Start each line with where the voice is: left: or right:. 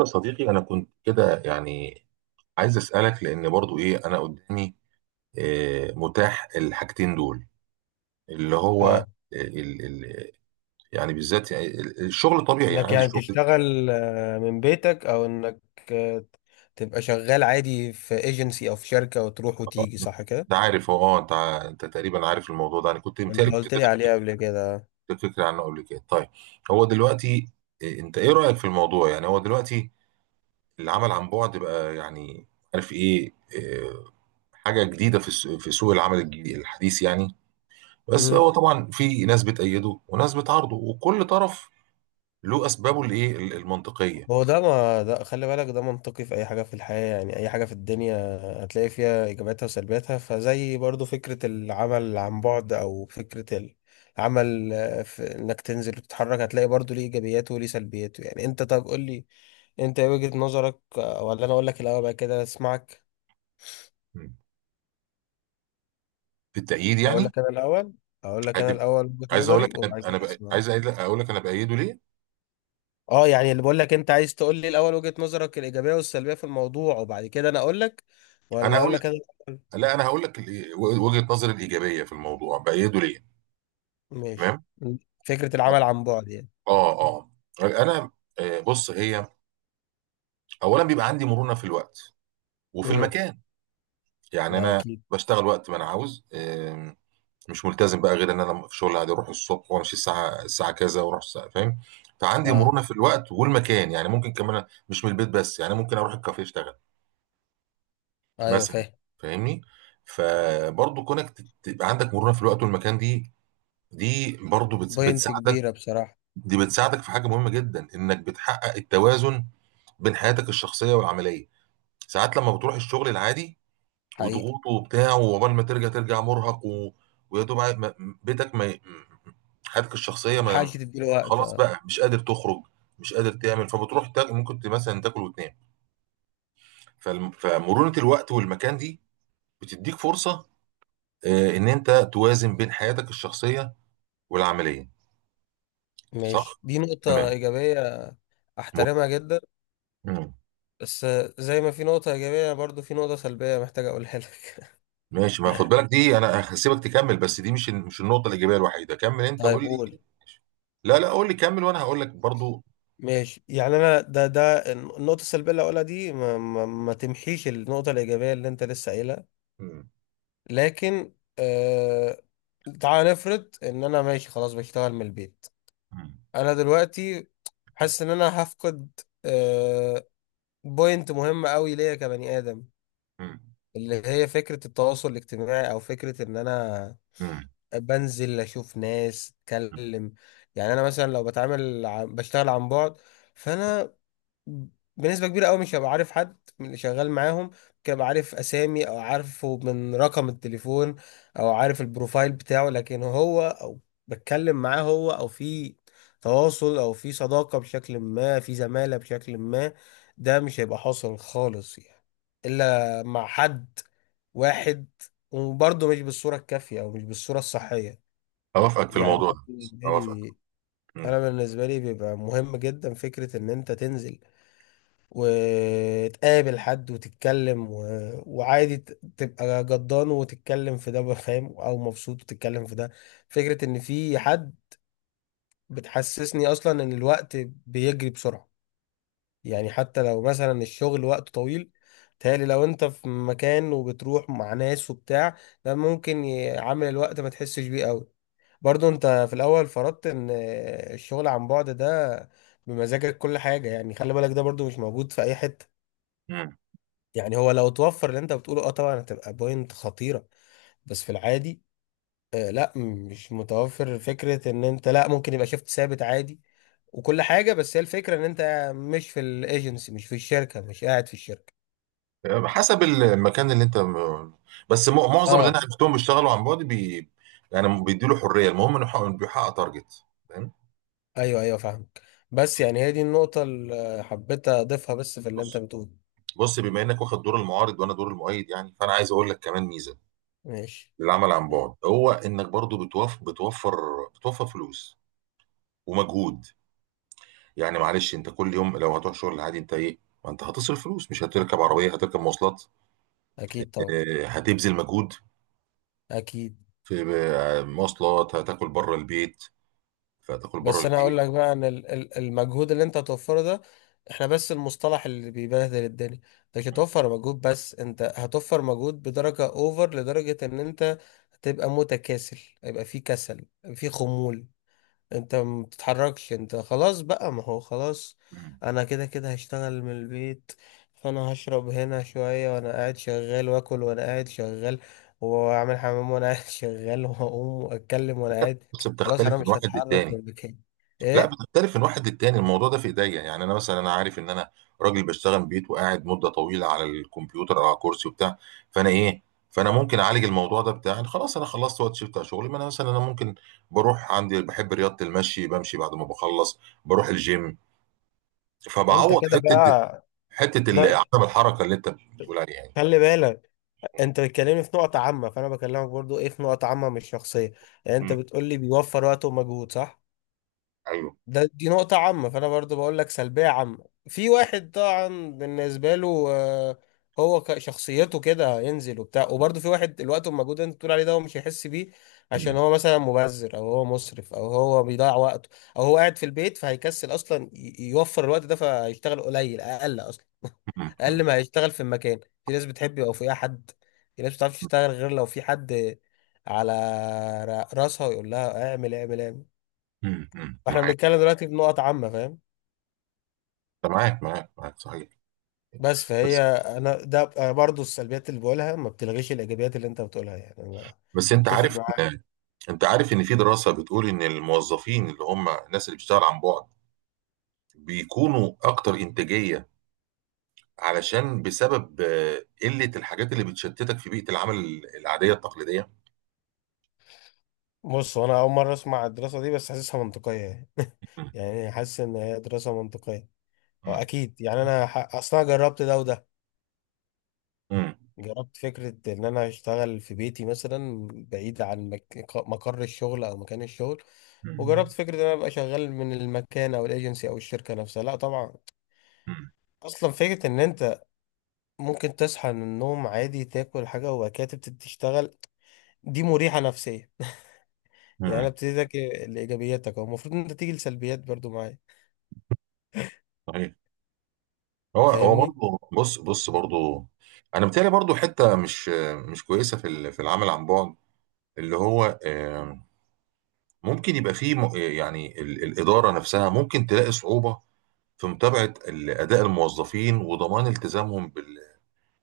right: يا صديقي، انا كنت كده يعني عايز اسالك، لان برضو ايه، انا قدامي متاح الحاجتين دول اللي هو
left: اه
right: ال يعني، بالذات يعني الشغل طبيعي يعني
left: انك
right: عندي
left: يعني
right: الشغل.
left: تشتغل من بيتك، او انك آه، تبقى شغال عادي في ايجنسي او في شركة وتروح وتيجي، صح كده؟
right: انت عارف، هو انت تقريبا عارف الموضوع ده. انا كنت متهيألي
left: انت
right: كنت
left: قلت لي
right: اديتك
left: عليه قبل كده.
right: فكره عنه قبل كده. طيب، هو دلوقتي انت ايه رايك في الموضوع؟ يعني هو دلوقتي العمل عن بعد بقى، يعني عارف ايه، آه، حاجه جديده في في سوق العمل الحديث يعني. بس
left: امم.
right: هو طبعا في ناس بتأيده وناس بتعارضه، وكل طرف له اسبابه الايه المنطقيه.
left: هو ده، ما ده خلي بالك، ده منطقي في اي حاجة في الحياة، يعني اي حاجة في الدنيا هتلاقي فيها ايجاباتها وسلبياتها، فزي برضو فكرة العمل عن بعد او فكرة العمل، في انك تنزل وتتحرك هتلاقي برضو ليه ايجابياته وليه سلبياته. يعني انت، طب قول لي انت ايه وجهة نظرك، ولا انا اقول لك الاول بقى كده اسمعك؟
right: مم. في التأييد
left: اقول
right: يعني،
left: لك انا الاول اقول لك انا
right: عاد-
left: الاول وجهة
right: عايز اقول لك
left: نظري
right: انا،
left: وبعد كده اسمع.
right: عايز أقول لك، أقول لك انا بأيده ليه.
left: اه، يعني اللي بقول لك، انت عايز تقول لي الاول وجهة نظرك الايجابيه والسلبيه في الموضوع وبعد كده انا اقول لك،
right: انا
left: ولا اقول
right: هقول،
left: لك انا الأول؟
right: لا انا هقول لك وجهة نظري الايجابيه في الموضوع، بأيده ليه.
left: ماشي.
right: تمام.
left: فكره العمل عن بعد يعني.
right: اه اه. انا بص، هي اولا بيبقى عندي مرونه في الوقت وفي
left: امم.
right: المكان. يعني انا
left: اكيد.
right: بشتغل وقت ما انا عاوز، مش ملتزم بقى، غير ان انا في شغل عادي اروح الصبح وامشي الساعه الساعه كذا واروح الساعه، فاهم؟ فعندي
left: اه.
right: مرونه في الوقت والمكان. يعني ممكن كمان مش من البيت بس، يعني ممكن اروح الكافيه اشتغل
left: ايوه،
right: مثلا،
left: فاهم.
right: فاهمني؟ فبرضه كونك تبقى عندك مرونه في الوقت والمكان، دي دي برضه
left: بوينت
right: بتساعدك.
left: كبيره بصراحه.
right: دي بتساعدك في حاجه مهمه جدا، انك بتحقق التوازن بين حياتك الشخصيه والعمليه. ساعات لما بتروح الشغل العادي
left: حقيقي.
right: وضغوط وبتاع، وعقبال ما ترجع ترجع مرهق و، ويا دوب بيتك ما ي- حياتك
left: ما
right: الشخصيه ما،
left: تلحقش تديله وقت،
right: خلاص
left: اه.
right: بقى مش قادر تخرج، مش قادر تعمل، فبتروح تاكل، ممكن مثلا تاكل وتنام. فمرونه الوقت والمكان دي بتديك فرصه ان انت توازن بين حياتك الشخصيه والعمليه،
left: ماشي،
right: صح؟
left: دي نقطه
right: تمام.
left: ايجابيه.
right: مه-
left: احترمها جدا.
right: مم.
left: بس زي ما في نقطه ايجابيه برضو في نقطه سلبيه، محتاج اقولها لك.
right: ماشي، ما خد بالك، دي انا هسيبك تكمل، بس دي مش مش النقطه الايجابيه الوحيده. كمل انت،
left: طيب،
right: قول لي.
left: قول.
right: لا لا، قول لي كمل وانا هقول لك برضو.
left: ماشي، يعني انا ده النقطه السلبيه اللي هقولها دي ما تمحيش النقطه الايجابيه اللي انت لسه قايلها.
right: مم.
left: لكن تعال نفرض ان انا ماشي خلاص بشتغل من البيت.
right: مم.
left: انا دلوقتي حاسس ان انا هفقد آه بوينت مهمه قوي ليا كبني ادم،
right: مم.
left: اللي هي فكره التواصل الاجتماعي، او فكره ان انا
right: مم.
left: بنزل اشوف ناس، اتكلم. يعني انا مثلا لو بشتغل عن بعد، فانا بنسبة كبيرة قوي مش هبقى عارف حد من اللي شغال معاهم. ممكن ابقى عارف اسامي، او عارفه من رقم التليفون، او عارف البروفايل بتاعه، لكن هو، او بتكلم معاه هو، او في تواصل او في صداقة بشكل ما، في زمالة بشكل ما، ده مش هيبقى حاصل خالص، يعني الا مع حد واحد، وبرضه مش بالصورة الكافية او مش بالصورة الصحية.
right: أوافقك في
left: يعني
right: الموضوع ده، أوافقك. مم.
left: انا بالنسبة لي بيبقى مهم جدا فكرة ان انت تنزل وتقابل حد وتتكلم، وعادي تبقى جدان وتتكلم في ده، فاهم، او مبسوط وتتكلم في ده. فكرة ان في حد بتحسسني اصلا ان الوقت بيجري بسرعة، يعني حتى لو مثلا الشغل وقت طويل، تهيألي لو انت في مكان وبتروح مع ناس وبتاع، ده ممكن عامل الوقت ما تحسش بيه قوي. برضو انت في الاول فرضت ان الشغل عن بعد ده بمزاجك كل حاجة، يعني خلي بالك، ده برضو مش موجود في اي حتة.
right: مم.
left: يعني هو لو توفر اللي انت بتقوله، اه، طبعا هتبقى بوينت خطيرة، بس في العادي لا مش متوفر فكرة ان انت، لا ممكن يبقى شيفت ثابت عادي وكل حاجة، بس هي الفكرة ان انت مش في الايجنسي، مش في الشركة، مش قاعد في الشركة.
right: حسب المكان اللي أنت، بس معظم اللي أنا
left: اه،
right: عرفتهم بيشتغلوا عن بعد بي... يعني بيديله حرية، المهم إنه بيحقق تارجت، فاهم؟
left: ايوه، ايوه، فاهمك. بس يعني هي دي النقطة اللي حبيت اضيفها بس في اللي انت
right: بص،
left: بتقوله.
right: بص، بما إنك واخد دور المعارض وأنا دور المؤيد، يعني فأنا عايز أقول لك كمان ميزة
left: ماشي.
right: للعمل عن بعد. هو إنك برضو بتوف... بتوفر، بتوفر فلوس ومجهود. يعني معلش، أنت كل يوم لو هتروح شغل عادي أنت إيه، ما أنت هتصرف فلوس، مش هتركب عربية هتركب مواصلات،
left: اكيد طبعا.
right: هتبذل مجهود
left: اكيد.
right: في مواصلات، هتاكل بره البيت، فهتاكل بره
left: بس انا هقول
right: البيت.
left: لك بقى ان المجهود اللي انت هتوفره ده، احنا بس المصطلح اللي بيبهدل الدنيا. انت مش هتوفر مجهود بس، انت هتوفر مجهود بدرجة اوفر، لدرجة ان انت هتبقى متكاسل. هيبقى في كسل، في خمول. انت ما بتتحركش، انت خلاص بقى، ما هو خلاص
right: مم.
left: انا كده كده هشتغل من البيت، فانا هشرب هنا شوية وانا قاعد شغال، واكل وانا قاعد شغال، واعمل حمام وانا قاعد شغال، واقوم واتكلم وانا قاعد.
right: بص،
left: خلاص،
right: بتختلف
left: انا
right: من
left: مش
right: واحد
left: هتحرك
right: للتاني.
left: من مكاني.
right: لا،
left: ايه،
right: بتختلف من واحد للتاني الموضوع ده، في ايديا. يعني انا مثلا، انا عارف ان انا راجل بشتغل من البيت وقاعد مده طويله على الكمبيوتر او على كرسي وبتاع، فانا ايه، فانا ممكن اعالج الموضوع ده بتاع إن خلاص انا خلصت وقت شيفت على شغلي. ما انا مثلا انا ممكن بروح، عندي بحب رياضه المشي، بمشي بعد ما بخلص بروح الجيم،
left: انت
right: فبعوض
left: كده
right: حته
left: بقى. ده
right: عدم الحركه اللي انت بتقول عليها يعني.
left: خلي بالك، انت بتكلمني في نقطة عامة، فانا بكلمك برضو ايه، في نقطة عامة مش شخصية. يعني انت
right: مم.
left: بتقولي بيوفر وقت ومجهود، صح،
right: ايوه.
left: دي نقطة عامة. فأنا برضو بقول لك سلبية عامة، في واحد طبعا بالنسبة له، هو شخصيته كده هينزل وبتاع، وبرضو في واحد الوقت والمجهود اللي انت بتقول عليه ده هو مش هيحس بيه، عشان
right: مم.
left: هو مثلا مبذر، أو هو مسرف، أو هو بيضيع وقته، أو هو قاعد في البيت فهيكسل أصلا يوفر الوقت ده، فهيشتغل قليل، أقل أصلا. أقل
right: مم.
left: ما هيشتغل. في المكان في ناس بتحب يبقى فيها حد، في ناس بتعرفش تشتغل غير لو في حد على راسها ويقول لها اعمل اعمل اعمل.
right: امم، أمم،
left: فاحنا
right: معاك.
left: بنتكلم دلوقتي بنقط عامة، فاهم.
right: معاك معاك معاك، صحيح.
left: بس فهي،
right: بس.
left: انا ده أنا برضو السلبيات اللي بقولها ما بتلغيش الايجابيات اللي انت بتقولها. يعني انا
right: بس انت
left: متفق
right: عارف
left: معاك.
right: ان، انت عارف ان في دراسه بتقول ان الموظفين، اللي هم الناس اللي بتشتغل عن بعد، بيكونوا اكتر انتاجيه، علشان بسبب قله الحاجات اللي بتشتتك في بيئه العمل العاديه التقليديه.
left: بص، انا اول مره اسمع الدراسه دي، بس حاسسها منطقيه يعني.
right: أمم،
left: يعني حاسس ان هي دراسه منطقيه. هو اكيد، يعني انا اصلا جربت ده وده.
right: أمم،
left: جربت فكره ان انا اشتغل في بيتي مثلا بعيد عن مقر الشغل او مكان الشغل،
right: أمم،
left: وجربت فكره ان انا ابقى شغال من المكان او الايجنسي او الشركه نفسها. لا طبعا،
right: أمم،
left: اصلا فكره ان انت ممكن تصحى من النوم عادي، تاكل حاجة، وبعد كده تبتدي تشتغل، دي مريحة نفسيا. يعني انا
right: أمم،
left: ابتديتك لإيجابياتك، او المفروض ان انت تيجي لسلبيات برضو معايا،
right: صحيح. هو هو
left: فاهمني.
right: برضه، بص بص برضه، انا بتهيألي برضه حته مش مش كويسه في في العمل عن بعد، اللي هو ممكن يبقى فيه يعني الإدارة نفسها ممكن تلاقي صعوبة في متابعة أداء الموظفين وضمان التزامهم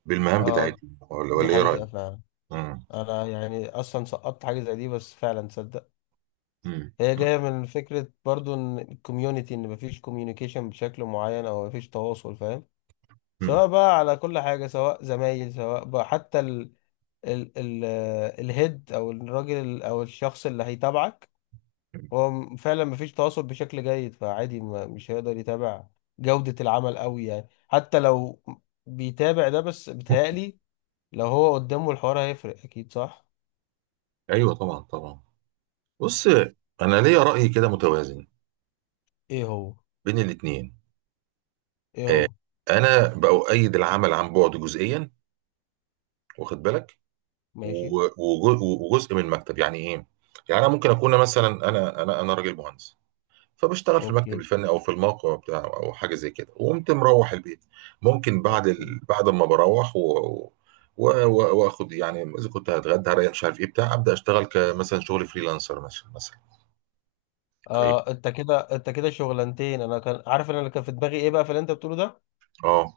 right: بالمهام
left: اه،
right: بتاعتهم، ولا
left: دي
right: ولا إيه رأيك؟
left: حقيقة فعلا.
right: مم.
left: انا يعني اصلا سقطت حاجة زي دي، بس فعلا تصدق،
right: مم.
left: هي جاية من فكرة برضو ان الكوميونتي، ان مفيش كوميونيكيشن بشكل معين، او مفيش تواصل، فاهم،
right: مم.
left: سواء بقى على كل حاجة، سواء زمايل، سواء بقى حتى ال ال ال الهيد او الراجل او الشخص اللي هيتابعك. هو فعلا مفيش تواصل بشكل جيد، فعادي ما مش هيقدر يتابع جودة العمل قوي، يعني حتى لو بيتابع ده بس، بيتهيألي لو هو قدامه الحوار هيفرق، أكيد، صح؟
right: أيوه طبعا طبعا. بص، أنا ليا رأي كده متوازن
left: إيه هو؟
right: بين الاتنين.
left: إيه
right: آه،
left: هو؟
right: أنا بأؤيد العمل عن بعد جزئيا، واخد بالك؟
left: ماشي.
right: وجزء من المكتب، يعني إيه؟ يعني أنا ممكن أكون مثلا، أنا راجل مهندس فبشتغل في المكتب
left: أوكي.
right: الفني او في الموقع بتاعه او حاجه زي كده، وقمت مروح البيت. ممكن بعد
left: أوكي.
right: ال... بعد ما بروح و... و... و... واخد يعني، اذا كنت هتغدى هريح مش عارف ايه بتاع، ابدا اشتغل كمثلا شغل فريلانسر مثلا مثلا، فاهم؟
left: أنت كده شغلانتين. أنا كان عارف، إن أنا كان في دماغي إيه بقى في اللي أنت بتقوله ده،
right: اه.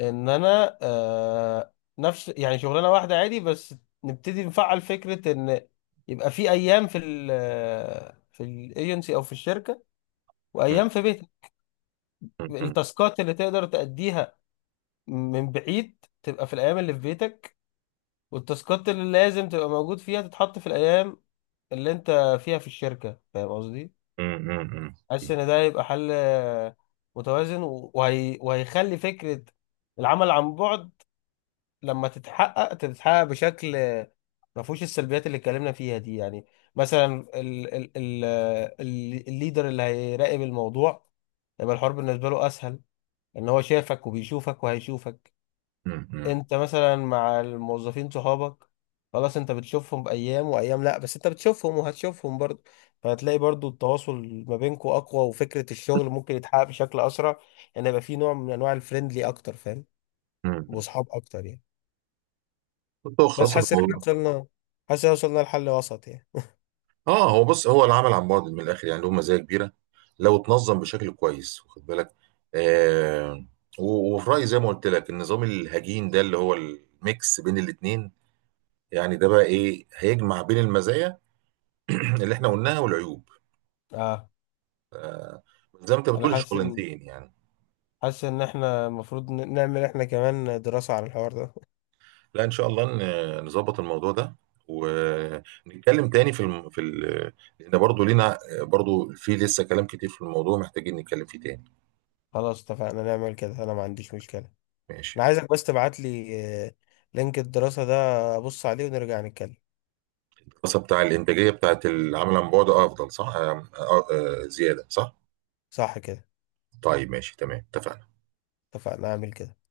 left: إن أنا نفس، يعني شغلانة واحدة عادي، بس نبتدي نفعل فكرة إن يبقى في أيام في الايجنسي أو في الشركة،
right: م-
left: وايام في بيتك.
right: م- م-
left: التاسكات اللي تقدر تأديها من بعيد تبقى في الايام اللي في بيتك، والتاسكات اللي لازم تبقى موجود فيها تتحط في الايام اللي انت فيها في الشركة، فاهم قصدي.
right: م- م- م-
left: حاسس
right: م-
left: ان ده هيبقى حل متوازن، وهيخلي فكرة العمل عن بعد لما تتحقق بشكل ما فيهوش السلبيات اللي اتكلمنا فيها دي. يعني مثلا الليدر اللي هيراقب الموضوع، يبقى الحوار بالنسبة له اسهل، ان هو شافك وبيشوفك وهيشوفك.
right: م- م-
left: انت مثلا مع الموظفين صحابك، خلاص انت بتشوفهم بايام وايام لا، بس انت بتشوفهم وهتشوفهم برضه، فهتلاقي برضه التواصل ما بينكم اقوى، وفكرة الشغل ممكن يتحقق بشكل اسرع، ان يبقى في نوع من انواع الفريندلي اكتر، فاهم،
right: م- م.
left: واصحاب اكتر يعني.
right: كنت
left: بس
right: خلاص في
left: حاسس ان احنا
right: الموضوع.
left: وصلنا، حاسس ان وصلنا لحل وسط يعني.
right: اه، هو بص، هو العمل عن بعد من الاخر يعني له مزايا كبيره لو اتنظم بشكل كويس، واخد بالك؟ آه، و- وفي رايي زي ما قلت لك، النظام الهجين ده اللي هو الميكس بين الاثنين، يعني ده بقى ايه، هيجمع بين المزايا اللي احنا قلناها والعيوب،
left: اه،
right: زي ما انت
left: انا
right: بتقول
left: حاسس ان
right: الشغلانتين يعني.
left: احنا المفروض نعمل احنا كمان دراسة على الحوار ده.
right: لا ان شاء الله، نظبط الموضوع ده، ونتكلم تاني في الم... في ال... لان برضه لينا برضه في لسه كلام كتير في الموضوع محتاجين نتكلم فيه تاني.
left: خلاص اتفقنا نعمل كده، انا ما عنديش مشكلة.
right: ماشي.
left: انا عايزك بس تبعت لي آه، لينك الدراسة ده، ابص عليه ونرجع نتكلم.
right: الدراسة بتاع الإنتاجية بتاعت العمل عن بعد أفضل، صح؟ زيادة صح؟
left: صح كده.
right: طيب ماشي تمام، اتفقنا.
left: اتفقنا، اعمل كده.